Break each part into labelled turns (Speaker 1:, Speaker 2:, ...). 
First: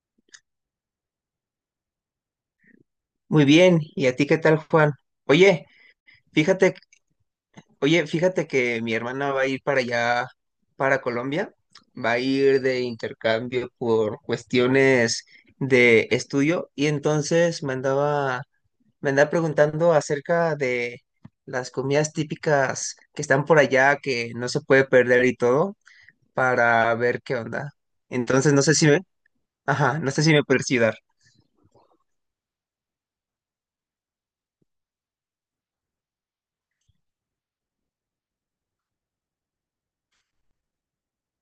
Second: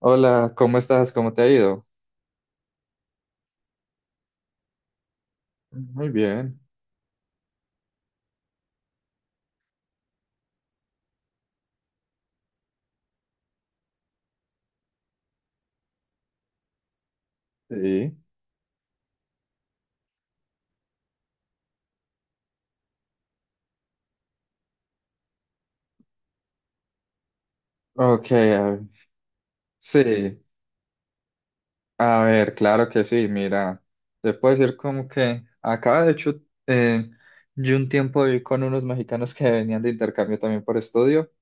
Speaker 1: Hola, ¿cómo estás? ¿Cómo te ha ido?
Speaker 2: Muy bien, ¿y a ti qué tal, Juan? Oye,
Speaker 1: Muy bien,
Speaker 2: fíjate, oye, fíjate que mi hermana va a ir para allá, para Colombia, va a ir de intercambio por cuestiones de estudio y entonces me
Speaker 1: sí.
Speaker 2: andaba, me andaba preguntando acerca de las comidas típicas que están por allá, que no se puede perder y todo, para ver qué onda.
Speaker 1: Ok,
Speaker 2: Entonces, no
Speaker 1: a
Speaker 2: sé
Speaker 1: ver,
Speaker 2: si me, ajá, no sé si
Speaker 1: sí,
Speaker 2: me puedes ayudar.
Speaker 1: a ver, claro que sí, mira, te puedo decir como que acá de hecho eh, yo un tiempo viví con unos mexicanos que venían de intercambio también por estudio,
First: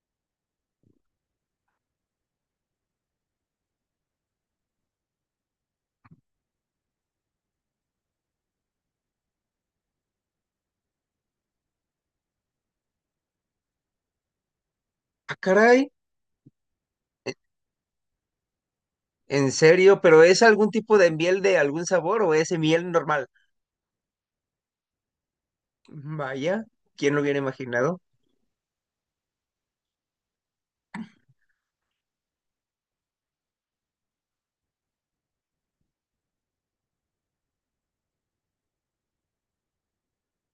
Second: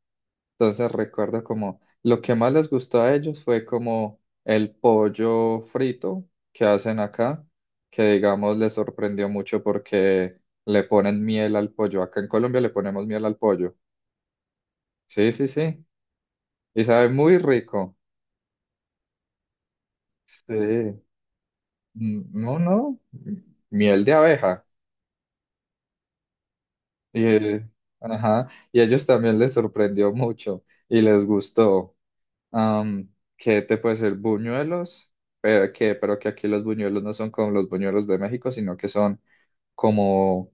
Speaker 1: entonces recuerdo como lo que más les gustó a ellos fue como el pollo frito que hacen acá, que digamos les sorprendió mucho porque le ponen miel al pollo, acá en Colombia le ponemos miel al pollo, sí,
Speaker 2: Ah,
Speaker 1: sí, sí.
Speaker 2: caray.
Speaker 1: Y sabe muy rico.
Speaker 2: En serio, pero ¿es algún tipo
Speaker 1: Sí.
Speaker 2: de miel de algún sabor o es
Speaker 1: No,
Speaker 2: miel
Speaker 1: no.
Speaker 2: normal?
Speaker 1: m- Miel de abeja.
Speaker 2: Vaya, ¿quién lo
Speaker 1: Y,
Speaker 2: hubiera
Speaker 1: eh,
Speaker 2: imaginado?
Speaker 1: ajá. Y a ellos también les sorprendió mucho y les gustó. Am, ¿Qué te puede ser? Buñuelos. Pero que aquí los buñuelos no son como los buñuelos de México, sino que son como,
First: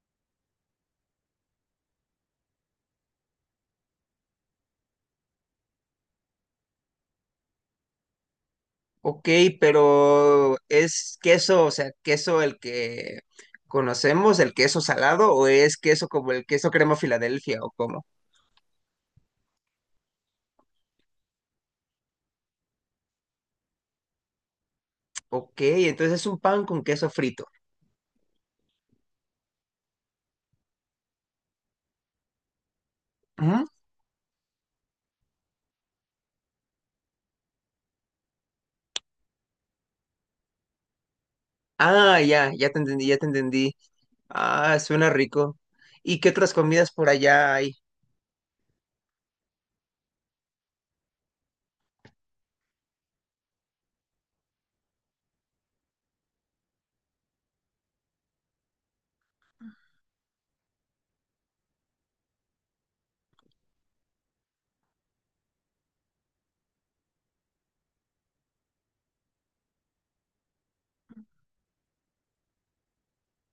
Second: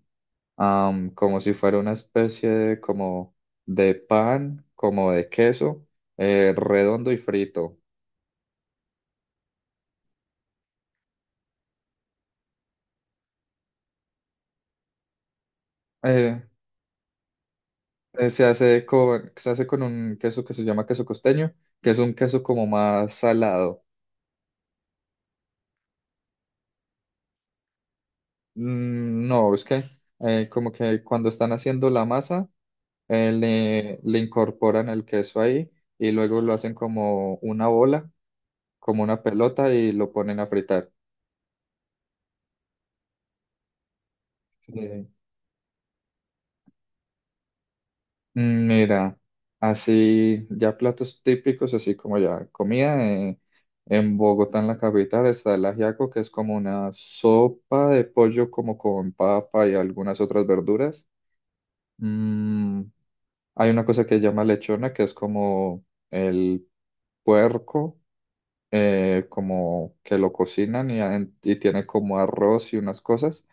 Speaker 1: como si fuera una especie de, como de pan, como de queso, redondo y frito.
Speaker 2: Ok, pero ¿es queso, o sea, queso el que conocemos, el queso salado, o es queso como
Speaker 1: Eh,
Speaker 2: el queso crema Filadelfia o cómo?
Speaker 1: Se hace se hace con un queso que se llama queso costeño, que es un queso como más salado.
Speaker 2: Ok, entonces es un pan con queso frito.
Speaker 1: No, es que como que cuando están haciendo la masa,
Speaker 2: Ujú.
Speaker 1: le incorporan el queso ahí y luego lo hacen como una bola, como una pelota y lo ponen a fritar.
Speaker 2: Ah, ya, ya te entendí, ya te entendí. Ah,
Speaker 1: Eh,
Speaker 2: suena rico. ¿Y qué otras comidas por allá hay?
Speaker 1: Mira, así ya platos típicos, así como ya comida en Bogotá, en la capital, está el ajiaco, que es como una sopa de pollo como con papa y algunas otras verduras. Mm, Hay una cosa que se llama lechona, que es como el puerco, como que lo cocinan y tiene como arroz y unas cosas.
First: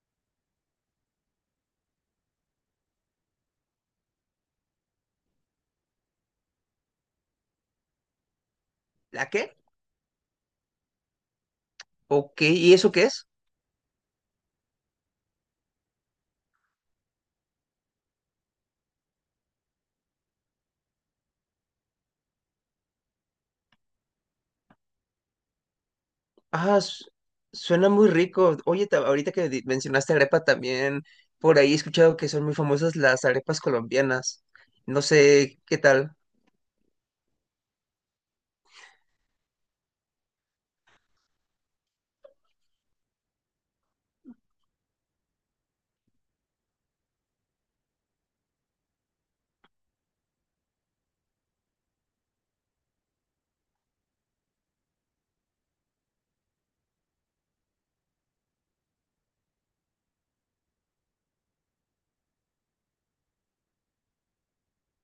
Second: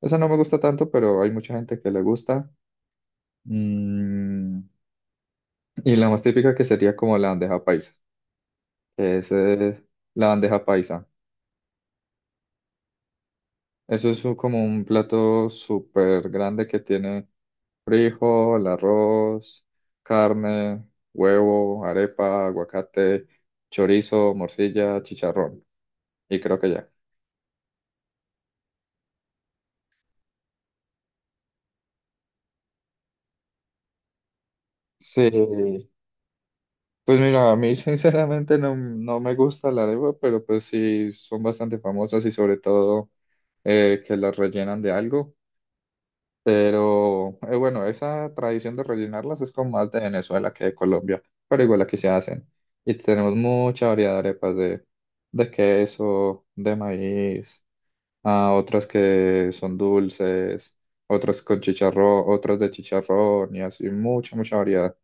Speaker 1: Esa no me gusta tanto, pero hay mucha gente que le gusta. Mm, Y la más típica que sería como la bandeja paisa, que
Speaker 2: ¿La
Speaker 1: es
Speaker 2: qué?
Speaker 1: la bandeja paisa.
Speaker 2: Ok, ¿y eso qué es?
Speaker 1: Eso es como un plato súper grande que tiene frijol, arroz, carne, huevo, arepa, aguacate, chorizo, morcilla, chicharrón. Y creo que
Speaker 2: Ah,
Speaker 1: ya.
Speaker 2: suena muy rico. Oye, ahorita que mencionaste arepa también, por ahí he escuchado que son muy famosas las arepas colombianas. No sé qué
Speaker 1: Sí,
Speaker 2: tal.
Speaker 1: pues mira, a mí sinceramente no, no me gusta la arepa, pero pues sí son bastante famosas y sobre todo que las rellenan de algo. Pero bueno, esa tradición de rellenarlas es como más de Venezuela que de Colombia, pero igual aquí se hacen. Y tenemos mucha variedad de arepas de queso, de maíz, ah, otras que son dulces, otras con chicharrón, otras de chicharrón y así, mucha, mucha variedad.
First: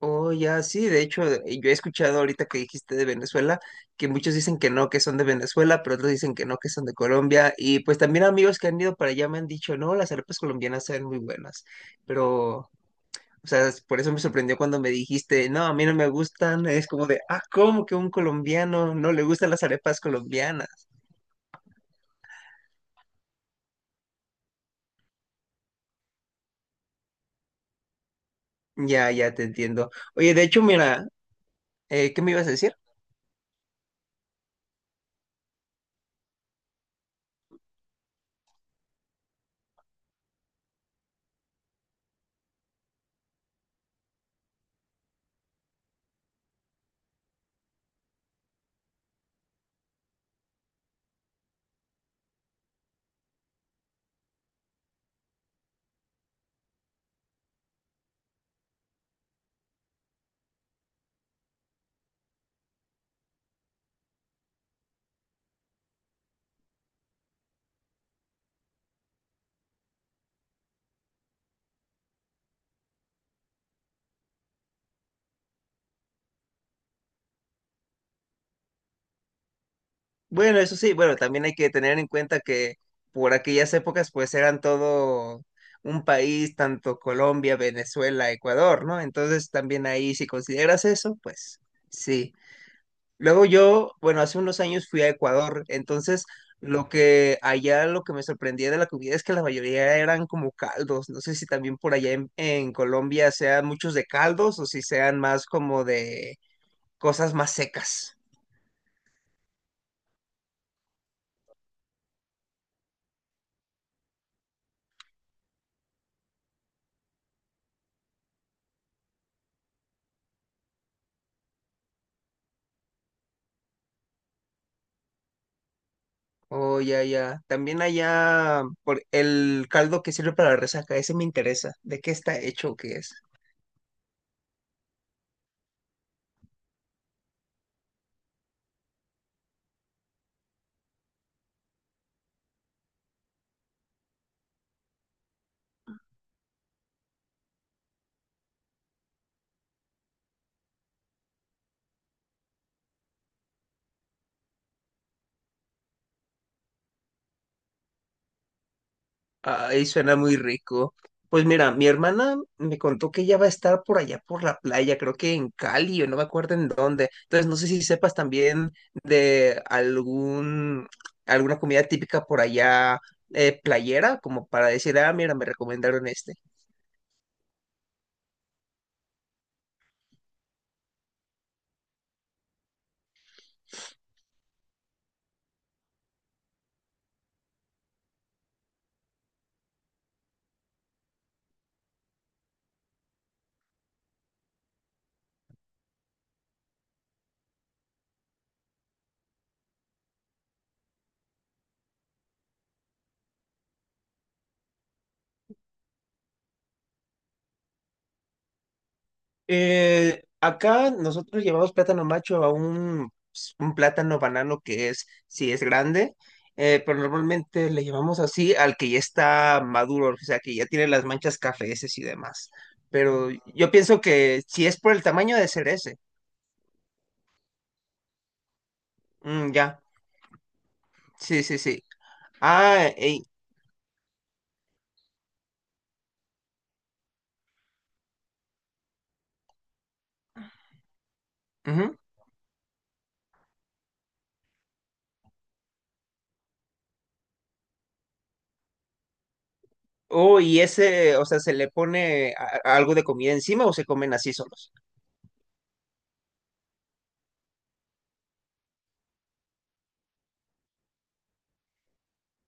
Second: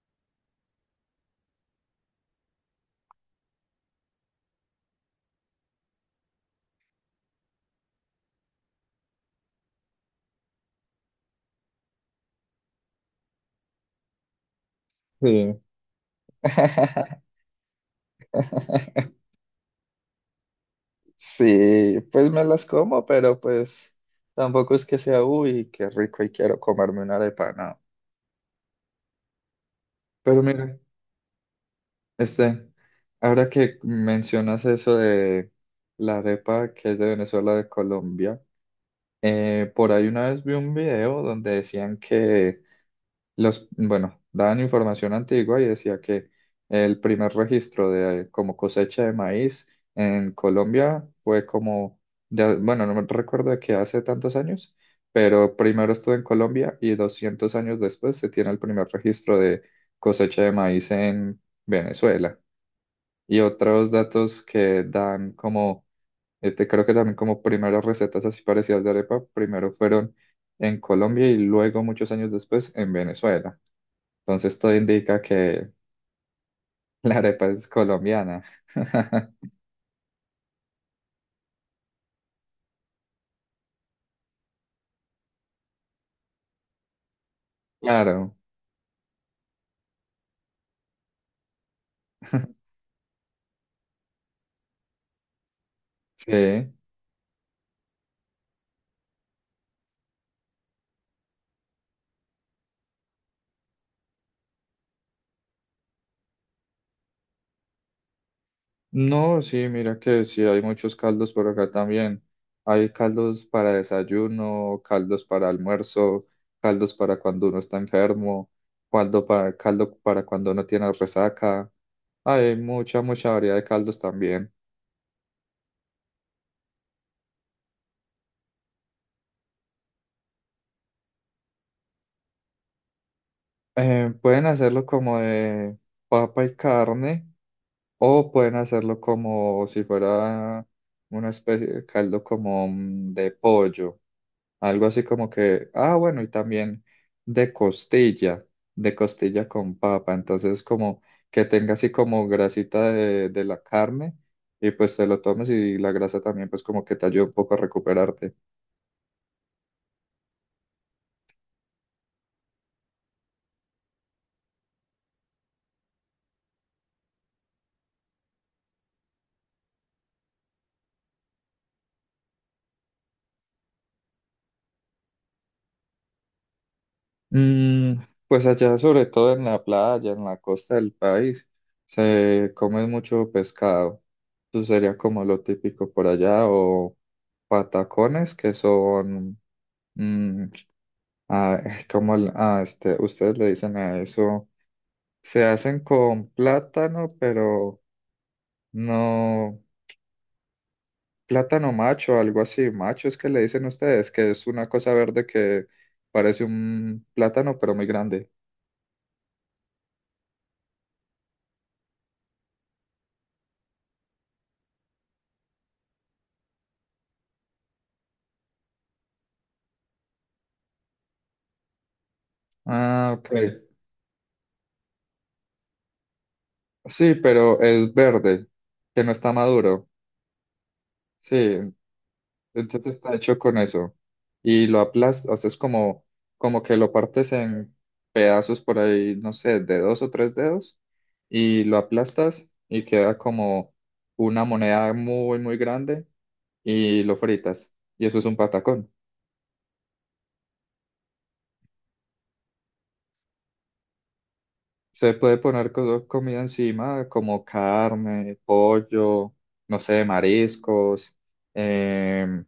Speaker 2: Oh, ya, sí, de hecho, yo he escuchado ahorita que dijiste de Venezuela, que muchos dicen que no, que son de Venezuela, pero otros dicen que no, que son de Colombia. Y pues también amigos que han ido para allá me han dicho, no, las arepas colombianas saben muy buenas. Pero O sea, por eso me sorprendió cuando me dijiste,
Speaker 1: Sí.
Speaker 2: no, a mí no me gustan. Es como de, ah, ¿cómo que un colombiano no le gustan las arepas colombianas?
Speaker 1: Sí, pues me las como, pero pues tampoco es que sea, uy, qué rico y quiero comerme una arepa, no.
Speaker 2: Ya, ya te entiendo. Oye,
Speaker 1: Pero
Speaker 2: de hecho,
Speaker 1: mira.
Speaker 2: mira, ¿qué me ibas a
Speaker 1: Este,
Speaker 2: decir?
Speaker 1: ahora que mencionas eso de la arepa que es de Venezuela, de Colombia, por ahí una vez vi un video donde decían que bueno, daban información antigua y decía que el primer registro de como cosecha de maíz en Colombia fue como, de, bueno, no me recuerdo de qué hace tantos años, pero primero estuvo en Colombia y 200 años después se tiene el primer registro de cosecha de maíz en Venezuela y otros datos que dan como, creo que también como primeras recetas así parecidas de arepa, primero fueron en Colombia y luego muchos años después en Venezuela. Entonces todo indica que la arepa es colombiana.
Speaker 2: Bueno, eso sí, bueno, también hay que tener en cuenta que por aquellas épocas, pues eran todo un país, tanto Colombia, Venezuela,
Speaker 1: Claro.
Speaker 2: Ecuador, ¿no? Entonces, también ahí, si consideras eso, pues sí. Luego yo, bueno, hace unos años fui a Ecuador, entonces
Speaker 1: Sí.
Speaker 2: lo que allá lo que me sorprendía de la comida es que la mayoría eran como caldos. No sé si también por allá en Colombia sean muchos de caldos o si sean más como de cosas más secas.
Speaker 1: No, sí, mira que sí, hay muchos caldos por acá también. Hay caldos para desayuno, caldos para almuerzo, caldos para cuando uno está enfermo, caldo para cuando uno tiene resaca. Hay mucha, mucha variedad de caldos también.
Speaker 2: Oh, ya, ya. También allá por el caldo que sirve para la resaca, ese me interesa. ¿De qué está hecho o qué es?
Speaker 1: Pueden hacerlo como de papa y carne o pueden hacerlo como si fuera una especie de caldo como de pollo, algo así como que, ah, bueno, y también de costilla, de costilla con papa, entonces como que tenga así como grasita de la carne y pues te lo tomes y la grasa también pues como que te ayuda un poco a recuperarte.
Speaker 2: Ay, suena muy rico. Pues mira, mi hermana me contó que ella va a estar por allá por la playa, creo que en Cali o no me acuerdo en dónde. Entonces no sé si sepas también de algún alguna comida típica por allá, playera, como para decir, ah, mira, me recomendaron este.
Speaker 1: Mm, pues allá, sobre todo en la playa, en la costa del país, se come mucho pescado. Eso sería como lo típico por allá, o patacones, que son, mm, como ah, este, ustedes le dicen a eso, se hacen con plátano, pero no, plátano macho, algo así, macho es que le dicen ustedes, que es una cosa verde que parece un plátano, pero muy grande.
Speaker 2: Acá nosotros llevamos plátano macho pues, un plátano banano que es, sí es grande, pero normalmente le llevamos así al que ya está maduro, o sea, que ya tiene las manchas cafeces y demás.
Speaker 1: Ah, ok.
Speaker 2: Pero yo pienso que si es por el tamaño de ser ese,
Speaker 1: Sí, pero es verde, que no está
Speaker 2: mm, ya,
Speaker 1: maduro.
Speaker 2: sí, sí,
Speaker 1: Sí,
Speaker 2: sí. Ah,
Speaker 1: entonces está
Speaker 2: ey,
Speaker 1: hecho con eso. Y lo aplastas, o sea, es como, como que lo partes en pedazos por ahí, no sé, de dos o tres dedos, y lo
Speaker 2: ujú.
Speaker 1: aplastas y queda como una moneda muy, muy grande y lo fritas. Y eso es un patacón.
Speaker 2: Oh, y ese, o sea, ¿se le pone a algo de comida encima o se comen así solos?
Speaker 1: Se puede poner comida encima, como carne, pollo, no sé, mariscos. em,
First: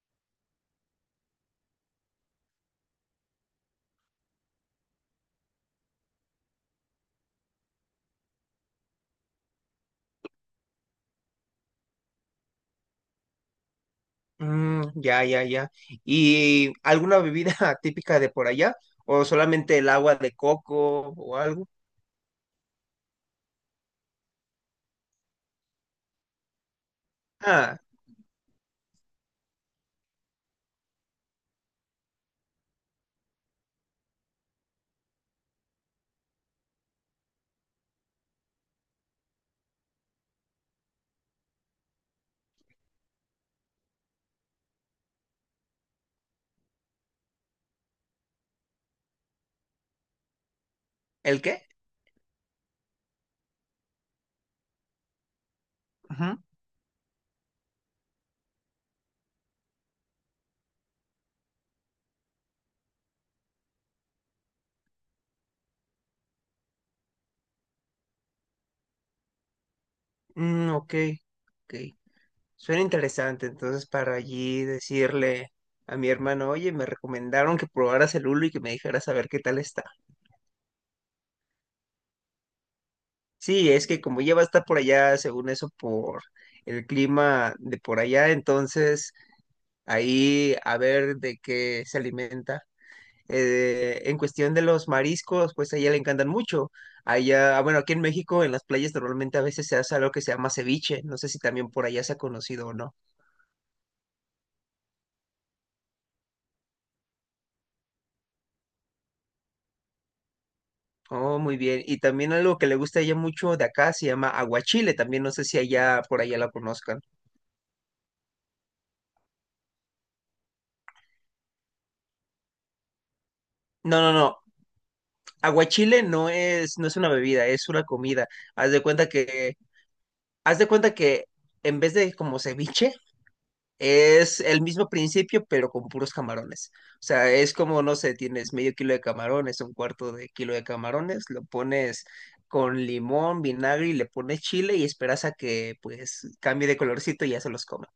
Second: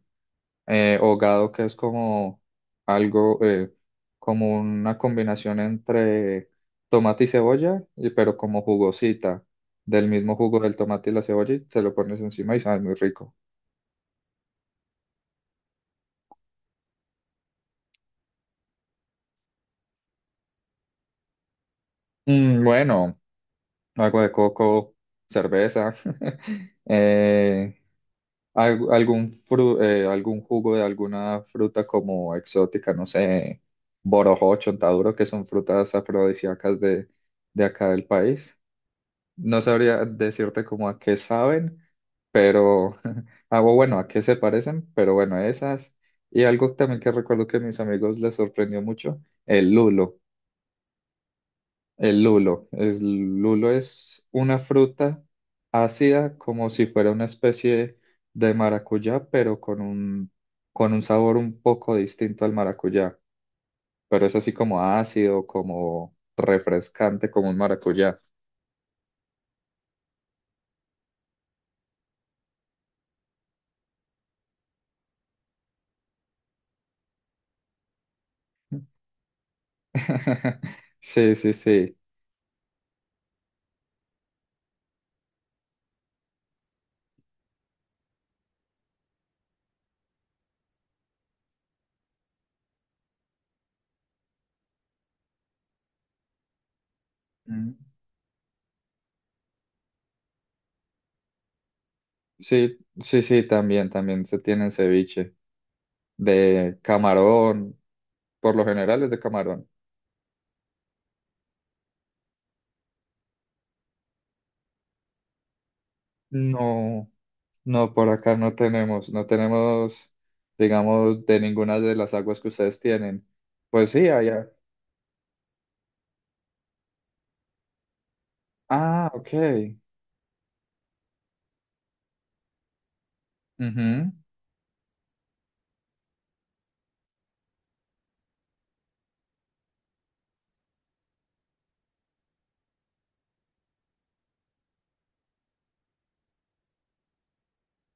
Speaker 1: o que es como algo, como una combinación entre tomate y cebolla, pero como jugosita, del mismo jugo del tomate y la cebolla, y se lo pones encima y sabe muy rico.
Speaker 2: Mm, ya, ya, ya. ¿Y alguna bebida típica de por allá? ¿O solamente el agua de coco o algo?
Speaker 1: Bueno, agua de coco, cerveza, eh,
Speaker 2: Ah,
Speaker 1: algún, algún jugo de alguna fruta como exótica, no sé, borojó, chontaduro, que son frutas afrodisíacas de acá del país. No sabría decirte como a qué saben, pero hago bueno, a qué se parecen, pero bueno, esas. Y algo también que recuerdo que a mis amigos les sorprendió mucho, el lulo.
Speaker 2: ¿el qué?
Speaker 1: El lulo. El lulo es una fruta
Speaker 2: Ujú.
Speaker 1: ácida como si fuera una especie de maracuyá, pero con un sabor un poco distinto al maracuyá. Pero es así como ácido, como refrescante, como un maracuyá.
Speaker 2: Mm, ok, ok. Suena interesante. Entonces, para allí decirle a mi hermano, oye, me recomendaron que probaras el hulo y que me dijeras a ver qué tal está.
Speaker 1: Sí, sí, sí.
Speaker 2: Sí, es que como ya va a estar por allá, según eso, por el clima de por allá, entonces ahí a ver de qué se alimenta. En cuestión de los mariscos, pues a ella le encantan mucho. Allá,
Speaker 1: Mm.
Speaker 2: bueno, aquí en México, en las playas normalmente a veces se hace algo que se llama ceviche. No sé si también por allá se ha conocido o
Speaker 1: Sí,
Speaker 2: no.
Speaker 1: sí, sí, también, también se tiene ceviche de camarón, por lo general es de camarón.
Speaker 2: Oh, muy bien. Y también algo que le gusta a ella mucho de acá se llama aguachile. También no sé si allá por allá la conozcan.
Speaker 1: No, no, por acá no tenemos, no tenemos, digamos, de ninguna de las aguas que ustedes tienen. Pues
Speaker 2: No,
Speaker 1: sí,
Speaker 2: no, no.
Speaker 1: allá.
Speaker 2: Aguachile no es, no es una bebida, es una comida. Haz de cuenta
Speaker 1: Ah,
Speaker 2: que,
Speaker 1: ok.
Speaker 2: haz de cuenta que en vez de como ceviche,
Speaker 1: Ujú.
Speaker 2: es el mismo principio, pero con puros camarones. O sea, es como, no sé, tienes medio kilo de camarones, un cuarto de kilo de camarones, lo pones con limón, vinagre y le pones chile y esperas a que pues cambie de colorcito y ya se los come.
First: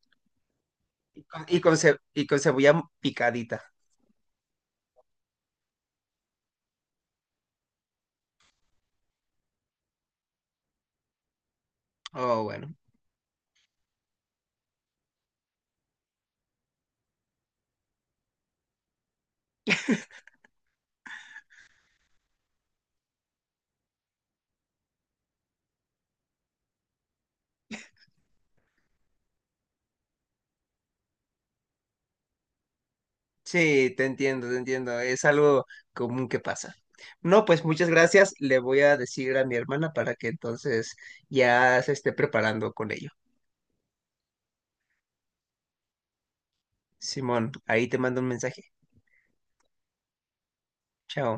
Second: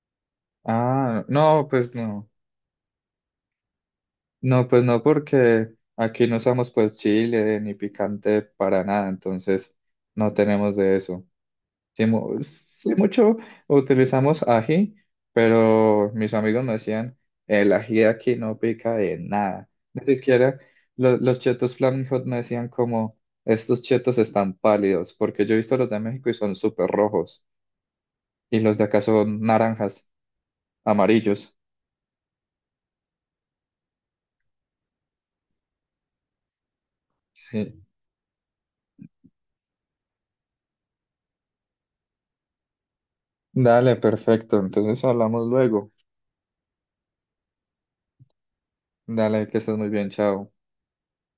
Speaker 1: Ah,
Speaker 2: Y con, y
Speaker 1: no,
Speaker 2: con
Speaker 1: pues
Speaker 2: ce- y
Speaker 1: no.
Speaker 2: con cebolla picadita.
Speaker 1: No, pues no, porque aquí no usamos pues chile ni picante para nada, entonces no tenemos de eso. Sí,
Speaker 2: Oh, bueno.
Speaker 1: sí, mucho utilizamos ají, pero mis amigos me decían, el ají aquí no pica de nada. Ni siquiera los chetos Flaming Hot, me decían, como, estos chetos están pálidos, porque yo he visto los de México y son súper rojos, y los de acá son naranjas, amarillos.
Speaker 2: Sí, te entiendo, te entiendo. Es algo común que pasa. No, pues
Speaker 1: Sí.
Speaker 2: muchas gracias. Le voy a decir a mi hermana para que entonces ya se esté preparando con ello.
Speaker 1: Dale, perfecto. Entonces hablamos luego.
Speaker 2: Simón, ahí te mando un mensaje.
Speaker 1: Dale, que estés muy bien, chao.
Speaker 2: Chao.